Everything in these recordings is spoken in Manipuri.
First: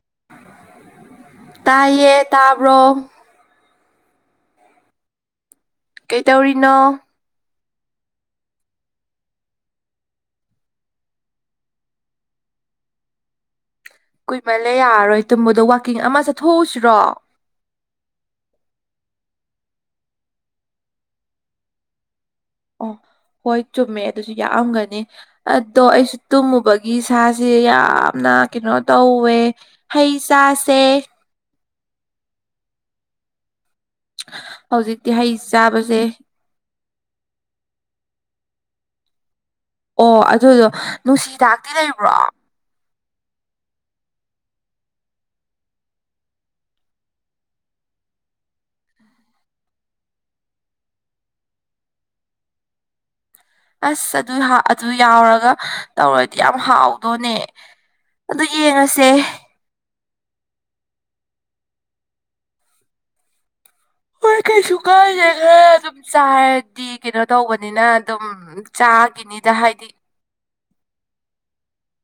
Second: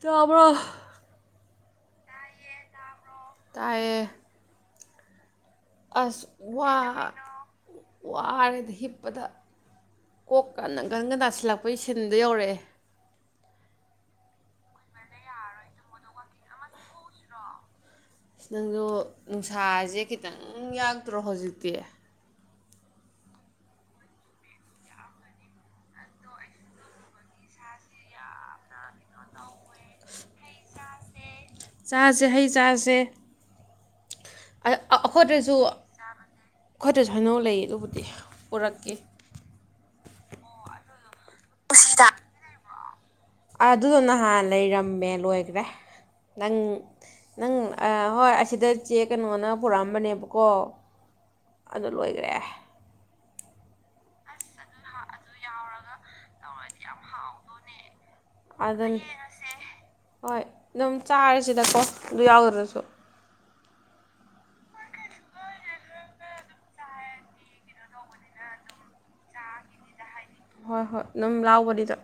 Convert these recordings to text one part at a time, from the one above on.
ꯇꯕꯔꯣ ꯇꯥꯏꯌꯦ ꯇꯥꯕ꯭ꯔꯣ ꯇꯥꯏꯌꯦ ꯑꯁ ꯋꯥ ꯀꯩꯇꯧꯔꯤꯅꯣ ꯋꯥꯔꯦꯗ ꯍꯤꯞꯄꯗ ꯀꯣꯛꯀ ꯅꯪꯒꯟꯒ ꯅꯥꯁꯤꯜꯂꯛꯄꯒꯤ ꯁꯤꯟꯗ ꯌꯧꯔꯛꯑꯦ꯫ ꯀꯨꯏꯃꯜꯂꯦ ꯌꯥꯔꯣꯏ ꯇꯨꯝꯕꯗꯣ ꯋꯥꯛꯀꯤꯡ ꯑꯃ ꯆꯠꯊꯣꯛꯎꯁꯤꯔꯣ ꯅꯪꯁꯨ ꯅꯨꯡꯁꯥꯁꯦ ꯈꯤꯇꯪ ꯌꯥꯛꯇ꯭ꯔꯣ ꯍꯧꯖꯤꯛꯇꯤ ꯑꯣ ꯍꯣꯏ ꯆꯨꯝꯃꯦ ꯑꯗꯨꯁꯨ ꯌꯥꯛꯑꯝꯒꯅꯤ ꯑꯗꯣ ꯑꯩꯁꯨ ꯇꯨꯝꯃꯨꯕꯒꯤ ꯁꯥꯁꯦ ꯌꯥꯝꯅ ꯀꯩꯅꯣ ꯇꯧꯋꯦ ꯍꯩ ꯆꯥꯁꯦ꯫ ꯆꯥꯁꯦ ꯍꯩ ꯆꯥꯁꯦ ꯍꯧꯖꯤꯛꯇꯤ ꯍꯩ ꯑꯩꯈꯣꯏꯗꯁꯨ ꯆꯥꯕꯁꯦ ꯑꯩꯈꯣꯏꯗꯁꯨ ꯍꯥꯏꯅꯧ ꯂꯩ ꯑꯗꯨꯕꯨꯗꯤ ꯄꯨꯔꯛꯀꯦ꯫ ꯑꯣ ꯑꯗꯨꯗꯣ ꯅꯨꯡꯁꯤꯗꯥꯛꯇꯤ ꯂꯩꯕ꯭ꯔꯣ ꯑꯗꯨꯗꯣ ꯅꯍꯥꯟ ꯂꯩꯔꯝꯃꯦ ꯂꯣꯏꯈ꯭ꯔꯦ ꯅꯪ ꯅꯪ ꯍꯣꯏ ꯑꯁꯤꯗ ꯆꯦ ꯀꯩꯅꯣꯅ ꯄꯨꯔꯛꯑꯝꯕꯅꯦꯕꯀꯣ ꯑꯗꯨ ꯂꯣꯏꯈ꯭ꯔꯦ ꯑꯦ ꯑꯁ ꯑꯗꯨ ꯑꯗꯨ ꯌꯥꯎꯔꯒ ꯇꯧꯔꯗꯤ ꯌꯥꯝ ꯍꯥꯎꯗꯣꯅꯦ ꯑꯗꯨ ꯑꯗꯨꯅꯤ ꯌꯦꯡꯉꯁꯦ ꯍꯣꯏ ꯑꯗꯨꯝ ꯆꯥꯔꯤꯁꯤꯗꯀꯣ ꯑꯗꯨ ꯌꯥꯎꯈ꯭ꯔꯁꯨ ꯍꯣꯏ ꯀꯩꯁꯨ ꯀꯥꯏꯗꯦ ꯈꯔ ꯑꯗꯨꯝ ꯆꯥꯔꯗꯤ ꯀꯩꯅꯣ ꯇꯧꯕꯅꯤꯅ ꯑꯗꯨꯝ ꯆꯥꯒꯤꯅꯤꯗ ꯍꯥꯏꯗꯤ ꯍꯣꯏ ꯍꯣꯏ ꯑꯗꯨꯝ ꯂꯥꯎꯕꯅꯤꯗꯣ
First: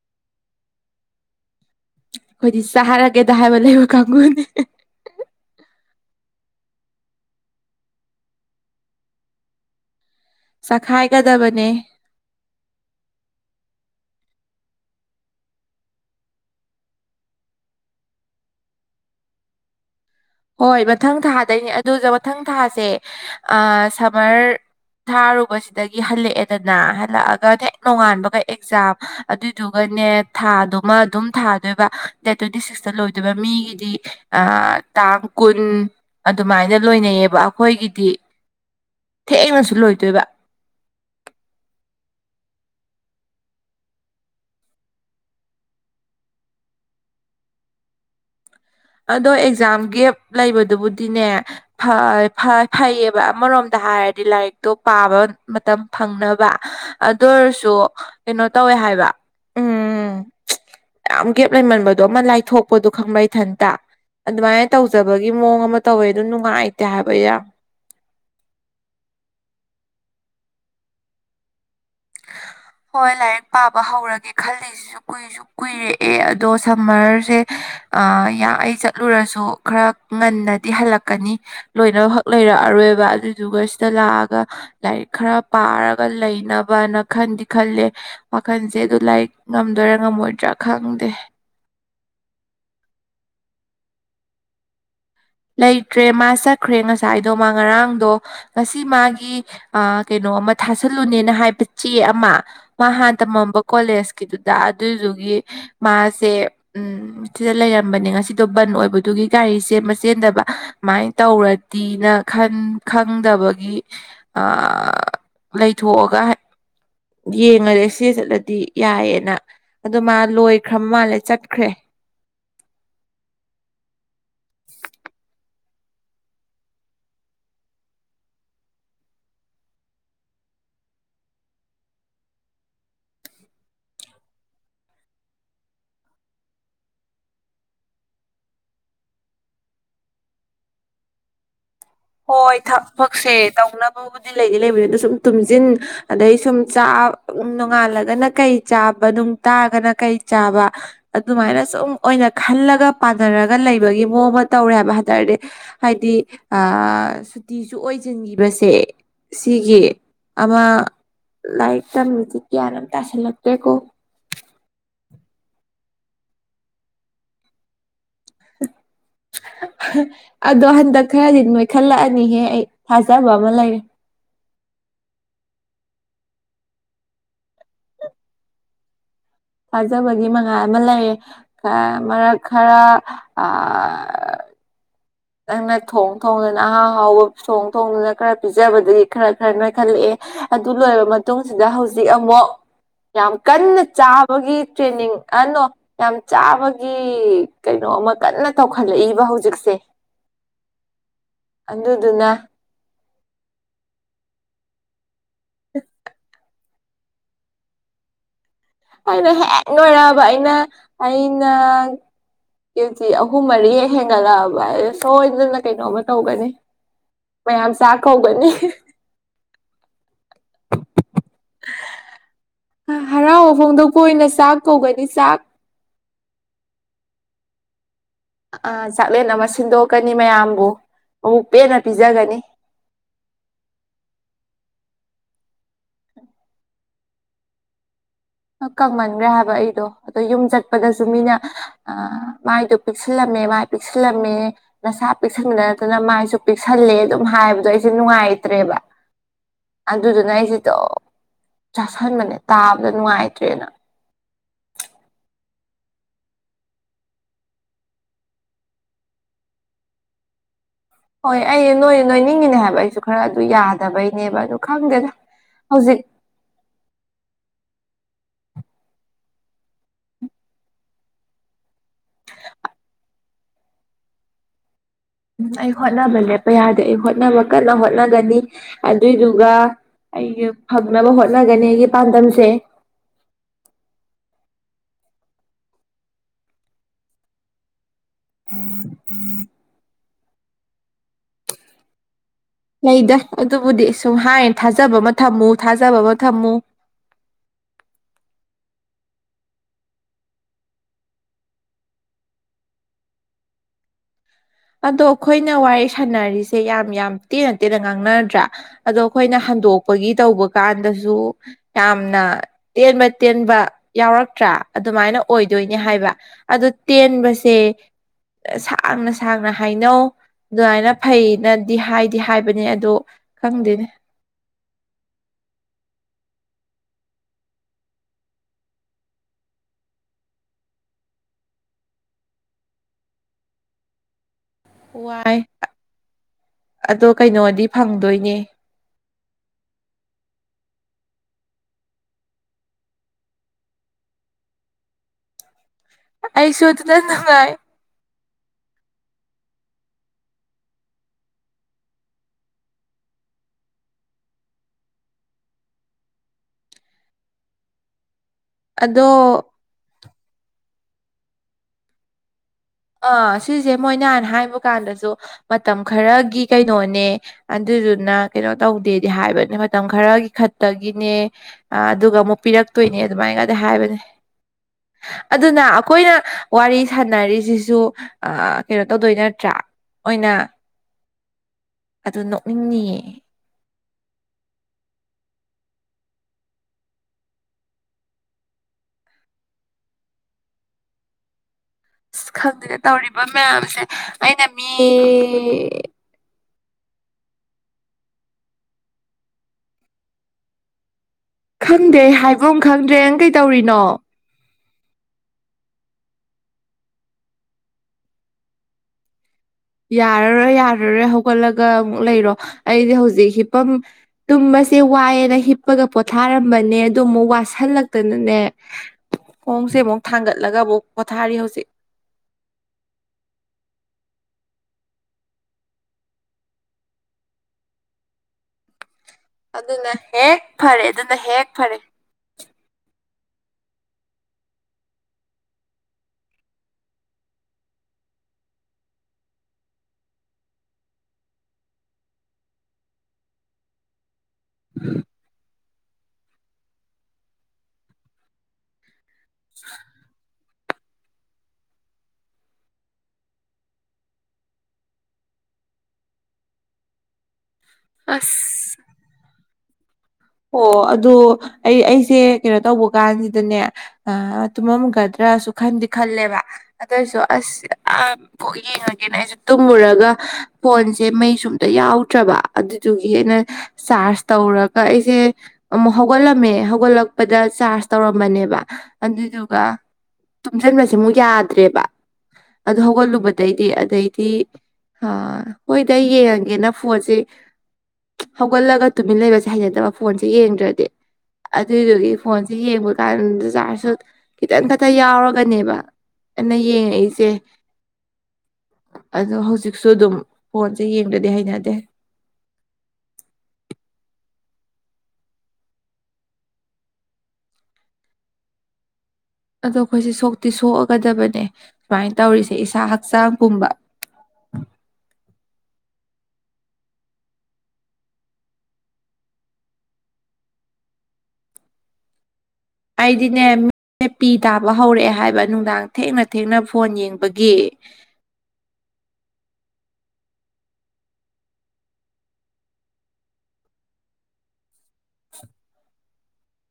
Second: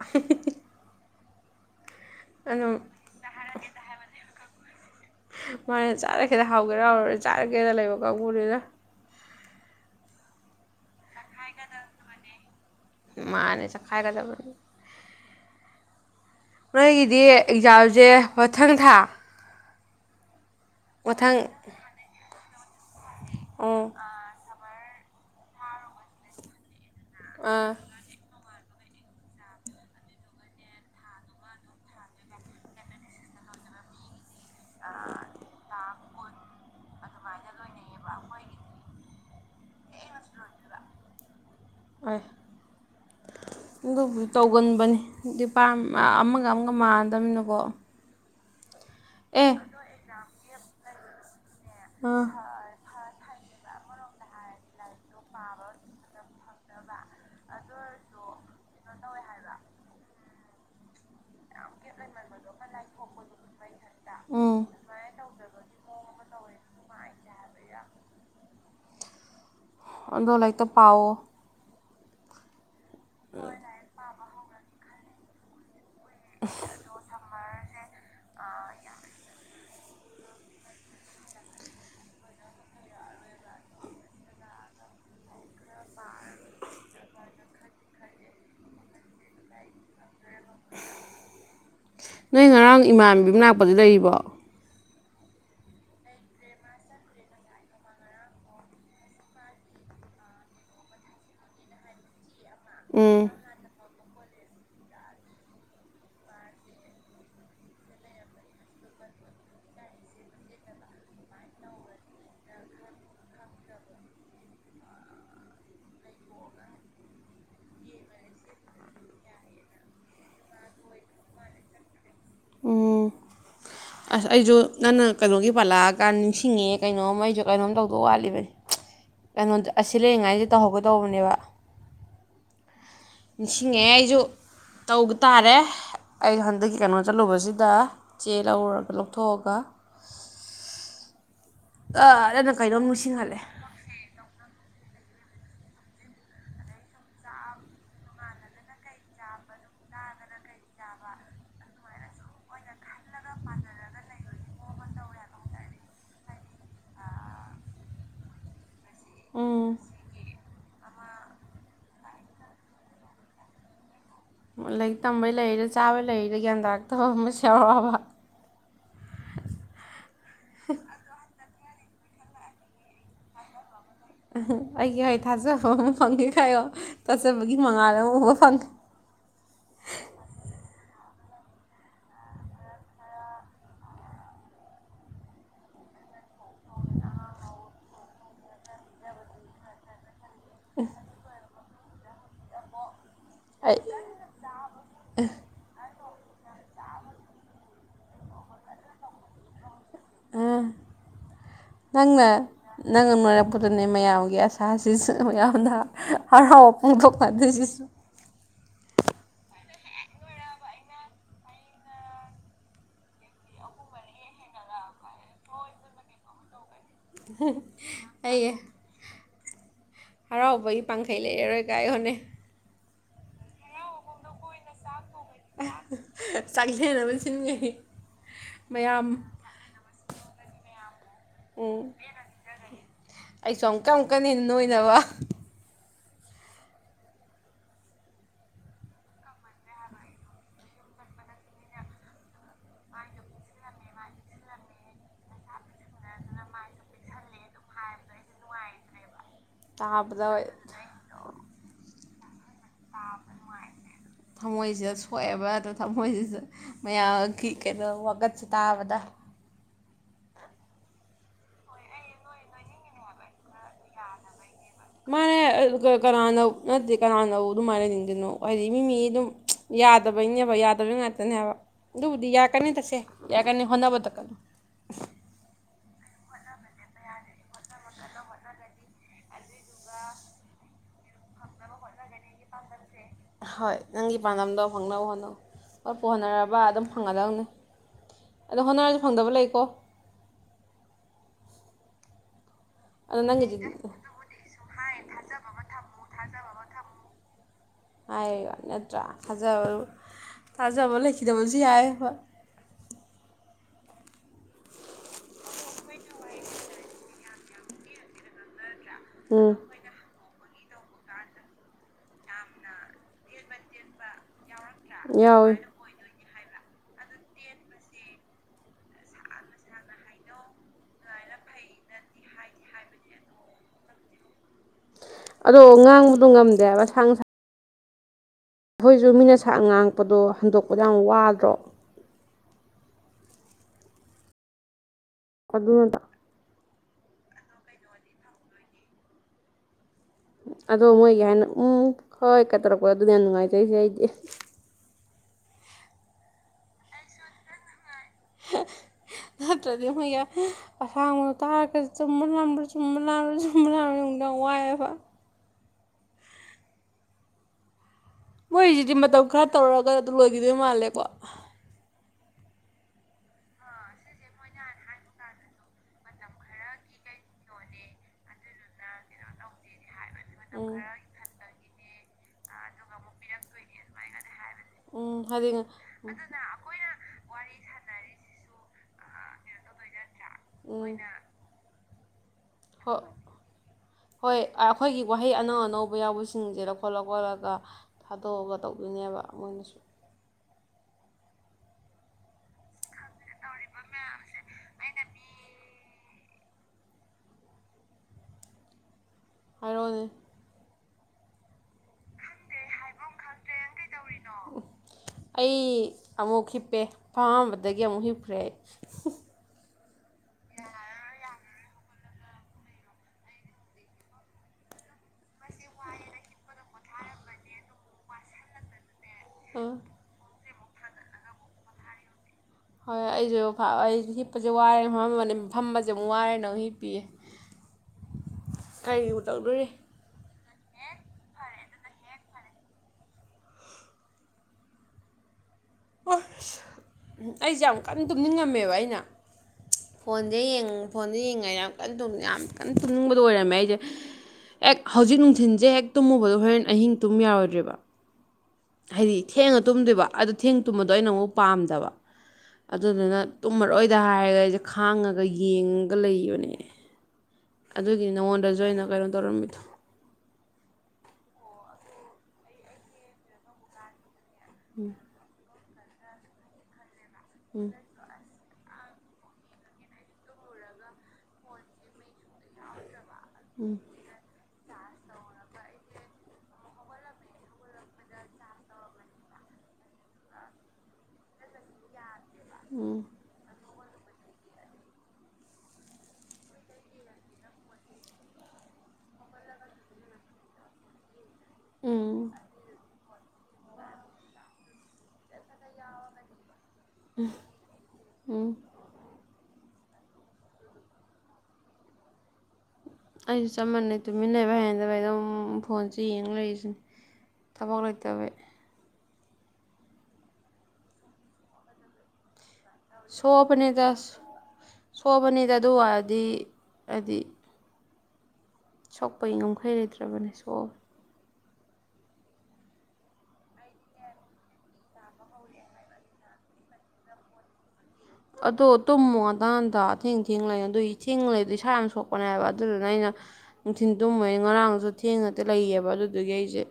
ꯑꯩꯈꯣꯏꯗꯤ ꯆꯥꯔꯒꯦꯗ ꯍꯥꯏꯕ ꯂꯩꯕ ꯀꯥꯡꯕꯨꯨꯅꯦ ꯍꯧꯒꯦꯔꯥ ꯍꯧꯔꯔꯦ ꯆꯥꯔꯒꯦꯅ ꯂꯩꯕ ꯀꯥꯡꯕꯨꯅꯤꯅ ꯁꯈꯥꯏ ꯀꯗꯥꯕꯅꯦ ꯒꯗꯕꯅꯤ ꯅꯣꯏꯒꯤꯗꯤ ꯑꯦꯛꯖꯥꯝꯁꯦ ꯃꯊꯪ ꯊꯥ ꯍꯣꯏ ꯃꯊꯪ ꯊꯥꯗꯩꯅꯦ ꯑꯗꯨꯖ ꯃꯊꯪ ꯊꯥꯁꯦ ꯑ ꯑꯣ ꯁꯝꯔ ꯊꯥꯔꯨꯕꯁꯤꯗꯒꯤ ꯍꯜꯂꯛꯑꯦꯗꯅ ꯂꯥꯛꯑꯒ ꯑꯥ ꯍꯦꯛ ꯅꯣꯡꯉꯥꯟꯕꯈꯩ ꯑꯦꯛꯖꯥꯝ ꯑꯗꯨꯏꯗꯨꯒꯅꯦ ꯊꯥꯗꯨꯃ ꯑꯗꯨꯝ ꯊꯥꯗꯣꯏꯕ ꯗꯦꯠ ꯇ꯭ꯋꯦꯟꯇꯤꯁꯤꯛꯁꯇ ꯂꯣꯏꯗꯨꯏꯕ ꯃꯤꯒꯤꯗꯤ ꯑꯥ ꯇꯥꯡ ꯀꯨꯟ ꯑꯗꯨꯃꯥꯏꯅ ꯂꯣꯏꯅꯩꯌꯦꯕ ꯑꯈꯣꯏꯒꯤꯗꯤ, ꯊꯦꯡꯅꯁꯨ ꯂꯣꯏꯗꯨꯢꯕ꯫ ꯑꯥꯢ, ꯑꯗꯨꯕꯨ ꯇꯧꯒꯟꯕꯅꯤ ꯗꯤꯄꯥꯔꯝ ꯑꯥ ꯑꯃꯒ ꯑꯃꯒ ꯃꯥꯟꯅꯗꯝꯅꯤꯅꯀꯣ꯫ ꯑꯗꯣ ꯑꯦꯛꯖꯥꯝꯒꯤ ꯂꯩꯕꯗꯨꯕꯨꯗꯤꯅꯦ ꯐꯥꯏ ꯑꯥ ꯐꯥꯏ ꯐꯩꯌꯦꯞ ꯑꯃꯔꯣꯝꯗ ꯍꯥꯏꯔꯗꯤ ꯂꯥꯏꯔꯤꯛꯇꯣ ꯄꯥꯕ ꯃꯇꯝ ꯐꯪꯅꯕ ꯑꯗꯨ ꯑꯣꯏꯔꯁꯨ ꯀꯩꯅꯣ ꯇꯧꯋꯦ ꯍꯥꯏꯕ ꯎꯝ ꯌꯥꯝ ꯒꯦꯞ ꯂꯩꯃꯟꯕꯗꯣ ꯑꯃ ꯂꯥꯏꯊꯣꯛꯄꯗꯣ ꯈꯪꯕ ꯏꯊꯟ ꯎꯝ ꯑꯗꯨꯃꯥꯏꯅ ꯇꯧꯖꯕꯒꯤ ꯃꯑꯣꯡ ꯑꯃ ꯇꯧꯋꯦ ꯑꯗꯨꯝ ꯅꯨꯡꯉꯥꯏꯇꯦ ꯍꯥꯏꯕ ꯌꯥ ꯑꯗꯣ ꯂꯥꯏꯔꯤꯛꯇ ꯄꯥꯎꯑꯣ ꯍꯣꯏ ꯂꯥꯏꯔꯤꯛ ꯄꯥꯕ ꯍꯧꯔꯒꯦ ꯈꯜꯂꯤꯁꯤꯁꯨ ꯀꯨꯏ ꯁꯨ ꯀꯨꯏꯔꯦ ꯑꯦ ꯑꯗꯣ ꯁꯝꯃꯔꯁꯦ ꯌꯥ ꯑꯩ ꯆꯠꯂꯨꯔꯁꯨ ꯈꯔ ꯉꯟꯅꯗꯤ ꯍꯜꯂꯛꯀꯅꯤ ꯂꯣꯏꯅꯃꯛꯈꯛ ꯂꯩꯔꯛꯑꯔꯣꯏꯕ ꯑꯗꯨꯗꯨꯒ ꯁꯤꯗ ꯂꯥꯛꯑꯒ ꯂꯥꯏꯔꯤꯛ ꯈꯔ ꯄꯥꯔꯒ ꯂꯩꯅꯕꯅ ꯈꯟꯗꯤ ꯈꯜꯂꯦ ꯋꯥꯈꯟꯁꯦ ꯑꯗꯨ ꯂꯥꯏꯔꯤꯛ ꯉꯝꯗꯣꯏꯔꯥ ꯉꯝꯃꯣꯏ ꯅꯣꯏ ꯉꯔꯥꯡ ꯏꯃꯥꯟꯕꯤꯅꯅꯥ ꯄꯗꯣ ꯂꯩꯔꯤꯕꯣ ꯂꯩꯇ꯭ꯔꯦ ꯃꯥ ꯆꯠꯈ꯭ꯔꯦ ꯉꯁꯥꯏꯗꯣ ꯃꯥ ꯉꯔꯥꯡꯗꯣ ꯉꯁꯤ ꯃꯥꯒꯤ ꯀꯩꯅꯣ ꯑꯃ ꯊꯥꯥꯁꯜꯂꯨꯅꯦꯅ ꯍꯥꯏꯕ ꯆꯦ ꯑꯃ ꯃꯥꯍꯥꯟ ꯎꯝ ꯇꯝ ꯃꯝꯕ ꯀꯣꯂꯦꯁ ꯗꯨꯗ ꯑꯗꯨꯏꯗꯨꯒꯤ ꯃꯥꯁꯦ ꯎꯝ ꯁꯤꯗ ꯂꯩꯔꯝꯕꯅꯦ ꯉꯁꯤꯗꯣ ꯕꯟ ꯑꯣꯏꯕꯗꯨꯒꯤ ꯒꯥꯔꯤꯁꯦ ꯆꯦꯟꯗꯕ ꯑꯗꯨꯃꯥꯏꯅ ꯇꯧꯔꯗꯤꯅ ꯈꯪꯗꯕꯒꯤ ꯂꯩꯊꯣꯛꯑꯒ ꯌꯦꯡꯉꯖꯦ ꯁꯤ ꯆꯠꯂꯗꯤ ꯌꯥꯏꯌꯦꯅ ꯑꯗꯨ ꯃꯥ ꯂꯣꯏꯈ꯭ꯔ ꯃꯥꯜꯂꯦ ꯆꯠꯈ꯭ꯔꯦ ꯎꯝ ꯑꯁ ꯑꯩꯁꯨ ꯅꯪꯅ ꯀꯩꯅꯣꯒꯤ ꯄꯥꯜꯂꯛꯑꯀꯥꯟꯗ ꯅꯤꯡꯁꯤꯡꯉꯦ ꯀꯩꯅꯣꯝ ꯑꯩꯁꯨ ꯀꯩꯅꯣꯝ ꯇꯧꯗꯧ ꯋꯥꯠꯂꯤꯕꯅꯤ ꯀꯩꯅꯣꯗ ꯑꯁꯤ ꯂꯩꯔꯤꯉꯥꯏꯁꯦ ꯇꯧꯍꯧꯒꯗꯧꯕꯅꯦꯕ ꯅꯤꯡꯁꯤꯡꯉꯛꯑꯦ ꯑꯩꯁꯨ ꯇꯧꯕ ꯇꯥꯔꯦ ꯑꯩ ꯍꯟꯗꯛꯀꯤ ꯀꯩꯅꯣ ꯆꯠꯂꯨꯕꯁꯤꯗ ꯆꯦ ꯂꯧꯔꯒ ꯂꯧꯊꯣꯛꯑꯒ ꯇꯠ ꯍꯥꯏꯅ ꯍꯣꯏ ꯀꯩꯅꯣꯝ ꯊꯕꯛꯁꯦ ꯅꯤꯡꯁꯤꯡꯍꯜꯂꯦ ꯇꯧꯅꯕꯕꯨꯗꯤ ꯂꯩꯗꯤ ꯂꯩꯕꯗꯨꯗ ꯁꯨꯝ ꯇꯨꯝꯁꯤꯟ ꯑꯗꯩ ꯁꯨꯝ ꯆꯥ ꯅꯣꯡꯉꯥꯜꯂꯒꯅ ꯀꯩ ꯆꯥꯕ ꯅꯨꯡ ꯗꯥꯡꯒꯅ ꯀꯩ ꯆꯥꯕ ꯑꯗꯨꯃꯥꯏꯅ ꯁꯨꯝ ꯑꯣꯏꯅ ꯈꯜꯂꯒ ꯄꯥꯟꯅꯔꯒ ꯂꯩꯕꯒꯤ ꯃꯑꯣꯡ ꯑꯃ ꯇꯧꯔꯦꯕ ꯍꯥꯏ ꯇꯔꯗꯤ ꯍꯥꯏꯗꯤ ꯁꯨꯇꯤꯁꯨ ꯑꯣꯏꯁꯤꯟꯈꯤꯕꯁꯦ ꯎꯝ ꯁꯤꯒꯤ ꯑꯃ ꯂꯥꯏꯔꯤꯛ ꯇꯝꯃꯤꯗꯤ ꯒ꯭ꯌꯥꯟ ꯑꯃ ꯇꯥꯥꯁꯜꯂꯛꯇꯦꯀꯣ ꯂꯥꯏꯔꯤꯛ ꯇꯝꯕꯩ ꯂꯩꯔꯤꯔ ꯆꯥꯕꯩ ꯂꯩꯔꯤꯔ ꯒ꯭ꯌꯥꯟ ꯇꯥꯔꯛꯇꯕ ꯑꯃꯁꯨ ꯌꯥꯏ ꯔꯛꯑꯕꯥ ꯑꯗꯣ ꯍꯟꯗꯛ ꯈꯔꯗꯤ ꯅꯣꯏ ꯈꯠꯂꯛꯑꯅꯤꯍꯦ ꯑꯩ ꯊꯥꯖꯕ ꯑꯃ ꯂꯩꯔꯦ ꯑꯩꯒꯤ ꯍꯩ ꯊꯥꯖꯕ ꯑꯃ ꯐꯪꯉꯦ ꯍꯥꯏꯌꯣ ꯊꯥꯖꯕꯒꯤ ꯃꯉꯥꯜ ꯑꯃ ꯎꯕ ꯐꯪꯉꯦ ꯊꯥꯖꯕꯒꯤ ꯃꯉꯥꯜ ꯑꯃ ꯂꯩꯌꯦ ꯃꯔꯛ ꯈꯔ ꯑꯥ ꯅꯪꯅ ꯊꯣꯡ ꯊꯣꯡꯗꯅ ꯑꯍꯥ ꯑꯍꯥꯎꯕ ꯊꯣꯡ ꯊꯣꯡꯗꯅ ꯈꯔ ꯄꯤꯖꯕꯗꯒꯤ ꯈꯔ ꯈꯔ ꯅꯣꯏꯈꯜꯂꯛꯑꯦ ꯑꯗꯨ ꯂꯣꯏꯔꯕ ꯃꯇꯨꯡꯁꯤꯗ ꯍꯧꯖꯤꯛ ꯑꯃꯨꯛ ꯌꯥꯝ ꯑꯩ ꯀꯟꯅ ꯆꯥꯕꯒꯤ ꯇ꯭ꯔꯦꯅꯤꯡ ꯑꯅꯣ ꯌꯥꯝ ꯆꯥꯕꯒꯤ ꯀꯩꯅꯣꯃ ꯀꯟꯅ ꯇꯧꯈꯠꯂꯛꯏꯕ ꯍꯧꯖꯤꯛꯁꯦ ꯑꯗꯨꯗꯨꯅ ꯅꯪ ꯅꯣꯏꯔꯛꯄꯗꯨꯅꯦ ꯃꯌꯥꯝꯒꯤ ꯑꯁꯥꯁꯤ ꯃꯌꯥ ꯍꯨꯗꯥ ꯍꯔ ꯍꯥꯎ ꯑꯣꯒꯄꯗꯨꯁ ꯑꯩꯅ ꯍꯦꯛ ꯅꯣꯏꯔꯛꯑꯕ ꯑꯩꯅ ꯑꯩꯅ ꯀꯦꯖꯤ ꯑꯍꯨꯝ ꯃꯔꯤ ꯍꯦꯛ ꯍꯦꯟꯒꯠꯂꯛꯑꯕ ꯁꯣꯏꯗꯅ ꯀꯩꯅꯣꯃ ꯇꯧꯒꯅꯤ ꯃꯌꯥꯝ ꯆꯥꯛ ꯑꯩ ꯀꯧꯒꯅꯤ ꯍꯔꯥꯎꯕꯒꯤ ꯄꯥꯡꯈꯩ ꯂꯩꯔꯔꯣꯏ ꯀꯥꯏꯌꯣꯅꯦ ꯍꯔꯥꯎꯕ ꯐꯣꯡꯗꯣꯛꯄ ꯑꯣꯏꯅ ꯆꯥꯛ ꯀꯧꯒꯅꯤ ꯆꯥꯛ ꯆꯥꯛ ꯂꯦꯟ ꯑꯃ ꯁꯤꯟꯒꯅꯤ ꯃꯌꯥꯝ ꯆꯥꯛꯂꯦꯟ ꯑꯃ ꯁꯤꯟꯗꯣꯛꯀꯅꯤ ꯃꯌꯥꯝꯕꯨ ꯃꯕꯨꯛ ꯄꯦꯟꯅ ꯎꯝ ꯄꯤꯖꯒꯅꯤ ꯑꯩꯁꯨ ꯑꯃꯨꯛꯀ ꯑꯃꯨꯛꯀ ꯍꯦꯟꯅ ꯅꯣꯏꯅꯕ ꯀꯪꯃꯟꯈ꯭ꯔꯦ ꯍꯥꯏꯕ ꯑꯩꯗꯣ ꯑꯗꯣ ꯌꯨꯝ ꯆꯠꯄꯗꯁꯨ ꯃꯤꯅ ꯃꯥꯏꯗꯣ ꯄꯤꯛꯁꯤꯜꯂꯝꯃꯦ ꯃꯥꯏ ꯄꯤꯛꯁꯤꯜꯂꯝꯃꯦ ꯅꯁꯥ ꯄꯤꯛꯁꯟꯕ ꯅꯠꯇꯅ ꯃꯥꯏꯁꯨ ꯄꯤꯛꯁꯜꯂꯦ ꯑꯗꯨꯝ ꯍꯥꯏꯕꯗꯣ ꯑꯩꯁꯦ ꯅꯨꯡꯉꯥꯏꯇ꯭ꯔꯦꯕ ꯇꯥꯕꯗ ꯑꯗꯨꯗꯨꯅ ꯑꯩꯁꯤ ꯑꯗꯨꯝ ꯈꯟꯕꯅꯦ ꯇꯥꯕꯗ ꯅꯨꯡꯉꯥꯏ ꯇꯔꯦꯅ ꯊꯃꯣꯏꯁꯤꯗ ꯁꯣꯛꯑꯦꯕ ꯑꯗꯣ ꯊꯝꯃꯣꯏꯁꯤꯗ ꯃꯌꯥꯝꯒꯤ ꯀꯩꯅꯣ ꯋꯥꯀꯠꯁꯦ ꯇꯥꯕꯗ ꯍꯣꯏ ꯑꯩ ꯅꯣꯏ ꯅꯣꯏꯅꯤꯡꯉꯤꯅꯦ ꯍꯥꯏꯕ ꯑꯩꯁꯨ ꯈꯔ ꯑꯗꯨ ꯌꯥꯗꯕꯩꯅꯦꯕ ꯑꯗꯨ ꯈꯪꯗꯦꯗ ꯃꯥꯅꯦ ꯍꯧꯖꯤꯛ ꯀꯅꯥꯅ ꯅꯠꯇꯦ ꯀꯅꯥꯅ ꯑꯗꯨꯃꯥꯏꯅ ꯗꯨꯅꯣ ꯍꯥꯏꯗꯤ ꯃꯤ ꯃꯤ ꯑꯗꯨꯝ ꯌꯥꯗꯕꯩꯅꯦꯕ ꯌꯥꯗꯕꯩ ꯉꯥꯇꯅꯦꯕ ꯑꯗꯨꯕꯨꯗꯤ ꯌꯥꯔꯛꯀꯅꯤꯗ ꯁꯦ ꯌꯥꯔꯛꯀꯅꯤ ꯍꯣꯠꯅꯕꯗ ꯎꯝ ꯑꯩ ꯍꯣꯠꯅꯕ ꯂꯦꯞꯄ ꯌꯥꯗ ꯑꯩ ꯍꯣꯠꯅꯕ ꯀꯜꯂ ꯍꯣꯠꯂꯒꯅꯤ ꯑꯗꯨꯏꯗꯨꯒ ꯑꯩꯒꯤ ꯐꯪꯅꯕ ꯍꯣꯠꯅꯒꯅꯤ ꯑꯩꯒꯤ ꯄꯥꯟꯗꯝꯁꯦ ꯍꯣꯏ ꯅꯪꯒꯤ ꯄꯥꯟꯗꯝꯗꯣ ꯐꯪꯅ ꯍꯣꯠꯅꯧ ꯍꯣꯠꯄꯨ ꯍꯣꯅꯔꯕ ꯑꯗꯨꯝ ꯐꯪꯉꯗꯧꯅꯤ ꯑꯗꯣ ꯍꯣꯠꯅꯔꯖꯨ ꯐꯪꯗꯕ ꯂꯩꯀꯣ ꯂꯩꯗ ꯑꯗꯣ ꯅꯪꯒꯤꯗꯤ ꯑꯗꯨꯕꯨꯗꯤ ꯁꯨꯝ ꯍꯥꯏ ꯊꯥꯖꯕ ꯑꯃ ꯊꯝꯃꯨ ꯊꯥꯖꯕ ꯑꯃ ꯊꯝꯃꯨ ꯍꯥꯏꯔꯤꯕ ꯅꯠꯇ꯭ꯔꯥ ꯊꯥꯖꯕ ꯊꯥꯖꯕ ꯂꯩꯈꯤꯗꯕꯖꯨ ꯌꯥꯥꯏ ꯍꯣꯏ ꯑꯗꯣ ꯑꯈꯣꯏꯅ ꯋꯥꯔꯤ ꯁꯥꯟꯅꯔꯤꯁꯦ ꯌꯥꯝ ꯌꯥꯝ ꯇꯦꯟꯅ ꯇꯦꯟꯅ ꯉꯥꯡꯅꯗ꯭ꯔꯥ ꯑꯗꯣ ꯑꯈꯣꯏꯅ ꯎꯝ ꯍꯟꯗꯣꯛꯄꯒꯤ ꯇꯧꯕ ꯀꯥꯟꯗꯖꯨ ꯌꯥꯝꯅ ꯇꯦꯟꯕ ꯇꯦꯟꯕ ꯌꯥꯎꯔꯛꯇ꯭ꯔꯥ ꯑꯗꯨꯃꯥꯏꯅ ꯌꯥꯎꯋꯤ ꯑꯣꯏꯗꯣꯏꯅꯦ ꯍꯥꯏꯕ ꯑꯗꯨ ꯇꯦꯟꯕꯁꯦ ꯁꯥꯡꯅ ꯁꯥꯡꯅ ꯍꯥꯏꯅꯧ ꯑꯗꯨꯃꯥꯏꯅ ꯐꯩꯅꯗꯤ ꯍꯥꯏꯗꯤ ꯍꯥꯏꯕꯅꯦ ꯑꯗꯣ ꯈꯪꯗꯦꯅꯦ ꯑꯗꯣ ꯉꯥꯡꯕꯗꯣ ꯉꯝꯗꯦꯕ ꯍꯥꯏꯕ ꯁꯥꯡꯁꯥꯡ ꯑꯈꯣꯏꯖꯨ ꯃꯤꯅ ꯁꯥ ꯉꯥꯡꯉꯛꯄꯗꯣ ꯍꯟꯗꯣꯛꯄꯗ ꯌꯥꯝ ꯋꯥꯗ꯭ꯔꯣ ꯋꯥꯏ [unintelligible] ꯑꯗꯣ ꯀꯩꯅꯣꯗꯤ ꯐꯪꯗꯣꯏꯅꯦ ꯑꯗꯣ ꯃꯣꯏꯒꯤ ꯍꯥꯏꯅ ꯎꯝ ꯍꯣꯏ ꯀꯇꯔꯛꯄꯗꯣ ꯑꯗꯨꯅꯦ ꯅꯨꯡꯉꯥꯏꯖꯩꯁꯦ ꯑꯩꯗꯤ ꯑꯩꯁꯨ ꯗꯨꯅ ꯅꯨꯡꯉꯥꯏ ꯅꯠꯇ꯭ꯔꯗꯤ ꯃꯣꯏꯒꯤ ꯑꯁꯥꯡꯕ ꯇꯥꯔꯒꯗꯤ ꯆꯨꯝꯕ ꯂꯥꯟꯕ꯭ꯔꯥ ꯆꯨꯝꯕ ꯂꯥꯟꯕ꯭ꯔꯥ ꯆꯨꯝꯕ ꯂꯥꯟꯕ꯭ꯔꯥ [unintelligible] ꯋꯥꯏꯕ ꯃꯣꯏꯖꯤꯗꯤ ꯑꯗꯣ ꯃꯇꯝ ꯈꯔ ꯇꯧꯔꯒ ꯑꯗꯨ ꯂꯣꯏꯒꯤꯗꯣꯏ ꯃꯥꯜꯂꯦ [unintelligible] ꯑꯥ ꯁꯤꯖꯦ ꯃꯣꯏ ꯅꯍꯥꯟ ꯍꯥꯏꯕ ꯀꯥꯟꯗꯖꯨ ꯃꯇꯝ ꯈꯔꯒꯤ ꯀꯩꯅꯣꯅꯦ ꯑꯗꯨꯗꯨꯅ ꯀꯩꯅꯣ ꯇꯧꯗꯦꯗꯤ ꯍꯥꯏꯕꯅꯦ ꯃꯇꯝ ꯈꯔꯒꯤ ꯈꯠꯇꯒꯤꯅꯦ ꯑ ꯑꯗꯨꯒ ꯑꯃꯨꯛ ꯄꯤꯔꯛꯇꯣꯏꯅꯦ ꯑꯗꯨꯃꯥꯏꯒꯗꯤ ꯍꯥꯏꯕꯅꯦ ꯎꯝ ꯍꯥꯏꯗꯤ ꯑꯗꯨꯅ ꯑꯩꯈꯣꯏꯅ ꯋꯥꯔꯤ ꯁꯥꯟꯅꯔꯤꯁꯤ ꯑꯥ ꯀꯩꯅꯣ ꯇꯧꯗꯣꯏ ꯅꯠꯇ꯭ꯔꯥ ꯎꯝ ꯑꯗꯨꯅꯣ ꯏꯪꯅꯤꯌꯦ ꯍꯣ ꯍꯣꯏ ꯑꯈꯣꯏꯒꯤ ꯋꯥꯍꯩ ꯑꯅꯧ ꯑꯅꯧꯕ ꯌꯥꯎꯕꯁꯤꯡꯖꯦ ꯂꯧꯈꯠ ꯂꯧꯈꯠꯂꯒ ꯊꯥꯗꯣꯛꯑꯒ ꯇꯧꯗꯣꯏꯅꯦꯕ ꯃꯣꯏꯅꯁꯨ ꯑꯁ ꯈꯪꯗꯦꯅ ꯇꯧꯔꯤꯕ ꯃꯌꯥꯝꯁꯦ ꯑꯩꯅ ꯃꯤ ꯍꯥꯏꯔꯣꯅꯦ ꯈꯪꯗꯦ ꯑꯩ ꯍꯥꯏꯕꯝ ꯈꯪꯗ꯭ꯔꯦ ꯅꯪ ꯀꯩꯗꯧꯔꯤꯅꯣ ꯑꯩ ꯑꯃꯨꯛ ꯍꯤꯞꯄꯦ ꯐꯥꯝꯃꯝꯕꯗꯒꯤ ꯑꯃꯨꯛ ꯍꯤꯞꯈ꯭ꯔꯦ ꯑꯩ ꯌꯥꯔꯔꯣꯏ ꯌꯥꯔꯔꯣꯏ ꯍꯧꯒꯂꯛ ꯒ ꯑꯃꯨꯛ ꯂꯩꯔꯣ ꯑꯩꯗꯤ ꯍꯧꯖꯤꯛ ꯍꯤꯞꯄꯝ ꯇꯨꯝꯃꯁꯦ ꯋꯥꯏꯑꯅ ꯍꯤꯞꯄꯒ ꯄꯣꯊꯥꯔꯝꯕꯅꯦ ꯑꯗꯨ ꯑꯃꯨꯛ ꯋꯥꯁꯤꯜꯂꯛꯇꯅꯅꯦ ꯑꯥ ꯍꯣꯡꯁꯦ ꯑꯃꯨꯛ ꯊꯥꯡꯒꯠ ꯂꯒ ꯃꯨꯛ ꯄꯣꯊꯥꯔꯤ ꯍꯧꯖꯤꯛ ꯍꯣꯏ ꯑꯩꯁꯨ ꯑꯩꯁꯨ ꯍꯤꯞꯄꯁꯦ ꯋꯥꯔꯦ ꯐꯝꯃꯝꯕꯅꯤ ꯐꯝꯕꯁꯦ ꯑꯃꯨꯛ ꯋꯥꯔꯦꯅ ꯑꯃꯨꯛ ꯍꯤꯞꯄꯤꯌꯦ ꯀꯔꯤꯕꯨ ꯇꯧꯗꯣꯔꯤ ꯑꯗꯨꯅ ꯍꯦꯛ ꯐꯔꯦ ꯑꯗꯨꯅ ꯍꯦꯛ ꯐꯔꯦ ꯑꯩꯁꯦ ꯌꯥꯝ ꯀꯟꯅ ꯇꯨꯝꯅꯤꯡꯉꯝꯃꯦꯕ ꯑꯩꯅ ꯐꯣꯟꯁꯦ ꯐꯣꯟꯁꯦ ꯌꯦꯡꯉꯩꯗ ꯌꯥꯝ ꯀꯟꯅ ꯌꯥꯝ ꯀꯟꯅ ꯇꯨꯝꯅꯤꯡꯕꯗꯣ ꯑꯣꯏꯔꯝꯃꯦ ꯑꯩꯁꯦ ꯍꯦꯛ ꯍꯧꯖꯤꯛ ꯅꯨꯡꯊꯤꯟꯁꯦ ꯍꯦꯛ ꯇꯨꯝꯃꯨꯕꯗꯣ ꯍꯣꯔꯦꯟ ꯑꯍꯤꯡ ꯇꯨꯝ ꯌꯥꯔꯣꯏꯗ꯭ꯔꯦꯕ ꯍꯥꯏꯗꯤ ꯊꯦꯡꯉ ꯇꯨꯝꯗꯣꯏꯕ ꯑꯗꯨ ꯊꯦꯡ ꯇꯨꯝꯕꯗꯣ ꯑꯩꯅ ꯑꯃꯨꯛ ꯄꯥꯝꯗꯕ ꯑꯗꯨꯗꯨꯅ ꯇꯨꯝꯃꯔꯣꯏꯗ ꯍꯥꯏꯔꯒ ꯑꯩꯁꯦ ꯈꯥꯡꯉꯒ ꯌꯦꯡꯉꯒ ꯂꯩꯕꯅꯦ ꯑꯗꯨꯒꯤꯗꯤꯅꯤ ꯅꯉꯣꯟꯗꯁꯨ ꯑꯁ ꯑꯩꯅ ꯀꯩꯅꯣ ꯇꯧꯔꯝꯃꯤꯗꯣ ꯑꯣ ꯑꯗꯨꯣ ꯑꯩ ꯑꯩꯁꯦ ꯀꯩꯅꯣ ꯇꯧꯕ ꯀꯥꯟꯁꯤꯗꯅꯦ ꯑ ꯇꯃꯒꯗ꯭ꯔꯥꯁꯨ ꯈꯟꯗꯤ ꯈꯜꯂꯦꯕ ꯇꯁꯨ ꯑꯁ ꯑ ꯀꯣꯛ ꯌꯦꯡꯉꯒꯦꯅ ꯑꯩꯁꯨ ꯇꯨꯝꯃꯨꯔꯒ ꯐꯣꯟꯁꯦ ꯃꯩ ꯁꯨꯝꯇ ꯌꯥꯎꯗ꯭ꯔꯕ ꯑꯗꯨ ꯑꯗꯨꯒꯤ ꯑꯩꯅ ꯆꯥꯔꯖ ꯇꯧꯔꯒ ꯀ ꯁꯦ ꯑꯃꯨꯛ ꯍꯧꯒꯠꯂꯝꯃꯦ ꯍꯧꯒꯠꯂꯛꯄꯗ ꯆꯥꯔꯖ ꯇꯧꯔꯝꯕꯅꯦꯕ ꯑꯗꯨꯗꯨꯒ ꯇꯨꯝꯁꯤꯟꯕꯁꯦ ꯑꯃꯨꯛ ꯌꯥꯗ꯭ꯔꯦꯕ ꯑꯗꯨꯗ ꯎꯝ ꯍꯒꯜꯨꯕꯠꯇꯥꯏꯗꯤ ꯑꯗꯩꯗꯤ ꯑ ꯍꯣꯏꯗ ꯌꯦꯡꯉꯒꯦꯅ ꯐꯣꯟꯁꯦ ꯍꯧꯒꯠꯂꯒ ꯇꯨꯃꯤꯟ ꯂꯩꯕꯁꯦ ꯍꯩꯅꯗꯕ ꯐꯣꯟꯁꯦ ꯌꯦꯡꯗ꯭ꯔꯗꯤ ꯑꯗꯨꯏꯗꯨꯒꯤ ꯎꯝ ꯐꯣꯟꯁꯤꯦ ꯌꯦꯡꯕ ꯀ ꯖꯥꯔꯁꯨ ꯈꯤꯇꯪ ꯐꯇ ꯌꯥꯎꯔꯒꯅꯦꯕ ꯑꯩ ꯌꯦꯡꯉꯛꯏꯁꯦ ꯎꯝ ꯑꯗꯣ ꯍꯧꯖꯤꯛ ꯨ ꯑꯗꯨꯝ ꯐꯣꯟꯁꯦ ꯌꯦꯡꯗꯗꯤ ꯍꯩꯅꯗꯦ ꯑꯩꯁꯨ ꯆꯞ ꯃꯥꯟꯅꯩ ꯇꯨꯃꯤꯟꯅꯩꯕ ꯍꯥꯏꯗꯕ ꯑꯩ ꯑꯗꯨꯝ ꯐꯣꯟꯁꯦ ꯌꯦꯡꯉ ꯂꯩꯔꯤꯁꯤꯅꯦ ꯊꯕꯛ ꯂꯩꯇꯕꯩ ꯑꯗꯣ ꯑꯩꯈꯣꯏꯁꯦ ꯁꯣꯛꯇꯤ ꯁꯣꯛꯑꯒꯗꯕꯅꯦ ꯁꯨꯃꯥꯏꯅ ꯇꯧꯔꯤꯁꯦ ꯏꯁꯥ ꯍꯛꯆꯥꯡ ꯄꯨꯝꯕ ꯁꯣꯄꯅꯤꯗ ꯁꯣꯄꯅꯤ ꯇ ꯑꯗꯨ ꯑ ꯑ ꯍꯥꯏꯗꯤ ꯁꯣꯛꯄꯒꯤ ꯉꯝꯈꯩ ꯂꯩꯇ꯭ꯔꯕꯅꯦ ꯁꯣꯛꯎ ꯑꯩꯗꯤꯅꯦ ꯃꯤꯦ ꯄꯤ ꯇꯥꯕ ꯍꯧꯔꯛꯑꯦ ꯍꯥꯏꯕ ꯅꯨꯡꯗꯥꯡ ꯊꯦꯡꯅ ꯊꯦꯡꯅ ꯐꯣꯟ ꯌꯦꯡꯕꯒꯤ ꯑꯗꯣ ꯇꯨꯝꯃꯨ ꯉꯇ ꯉꯗ ꯑꯊꯦꯡ ꯊꯦꯡ ꯂꯩ ꯑꯗꯨꯏ ꯊꯦꯡꯡꯂ ꯂꯩꯗꯣ ꯏꯁꯥ ꯌꯥꯝ ꯁꯣꯛꯄꯅꯦꯕ ꯑꯗꯨꯗꯨꯅ ꯑꯩꯅ ꯅꯨꯡꯊꯤꯜ ꯇꯨꯝꯃꯣꯏꯅꯤ ꯉꯔꯥꯡꯁꯨ ꯊꯦꯡꯅꯇ ꯂꯩꯌꯦꯕ ꯑꯗꯨ ꯑꯗꯨꯒꯤ ꯑꯩꯁꯦ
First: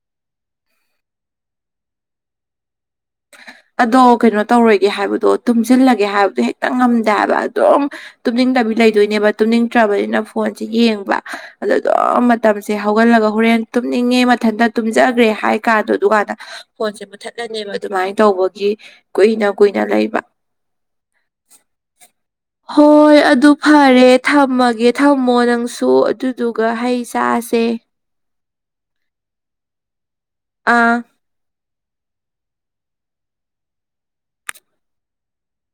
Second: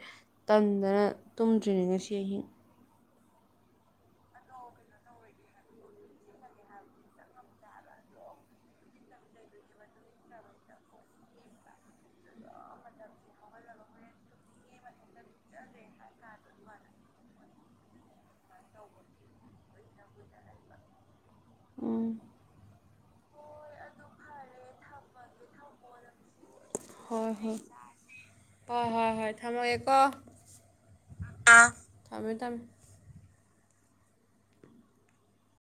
ꯇꯟꯗꯅ ꯇꯨꯝꯗ꯭ꯔꯤꯅꯤ ꯉꯁꯤ ꯑꯍꯤꯡ ꯑꯗꯣ ꯀꯩꯅꯣ ꯇꯧꯔꯣꯏꯒꯦ ꯍꯥꯏꯕꯗꯣ ꯇꯨꯝꯁꯤꯜꯂꯒꯦ ꯍꯥꯏꯕꯗꯣ ꯍꯦꯛꯇ ꯉꯝꯗꯦꯕ ꯑꯗꯨꯝ ꯇꯨꯝꯅꯤꯡꯗꯕꯤ ꯂꯩꯗꯣꯏꯅꯦꯕ ꯇꯨꯝꯅꯤꯡꯗ꯭ꯔꯕꯅꯤꯅ ꯐꯣꯟꯁꯦ ꯌꯦꯡꯕ ꯑꯗꯣ ꯑꯗꯨꯝ ꯃꯇꯝꯁꯦ ꯍꯧꯒꯠꯂꯒ ꯍꯣꯔꯦꯟ ꯇꯨꯝꯅꯤꯡꯉꯦ ꯃꯊꯟꯇ ꯇꯨꯝꯖꯈ꯭ꯔꯦ ꯍꯥꯏ ꯀꯥꯟꯗꯣ ꯑꯗꯨꯀꯥꯟꯗ ꯐꯣꯟꯁꯦ ꯃꯨꯊꯠꯂꯅꯦꯕ ꯑꯗꯨꯃꯥꯏꯅ ꯇꯧꯕꯒꯤ ꯀꯨꯏꯅ ꯀꯨꯏꯅ ꯂꯩꯕ ꯎꯝ ꯍꯣꯏ ꯑꯗꯨ ꯐꯔꯦ ꯊꯝꯃꯒꯦ ꯊꯝꯃꯣ ꯅꯪꯁꯨ ꯑꯗꯨ ꯑꯗꯨꯒ ꯍꯩ ꯍꯣꯏ ꯍꯣꯏ ꯆꯥꯁꯦ ꯍꯣꯏ ꯍꯣꯏ ꯍꯣꯏ ꯊꯝꯃꯣꯒꯦ ꯀꯣ ꯑꯥ ꯊꯝꯃꯦ ꯊꯝꯃꯦ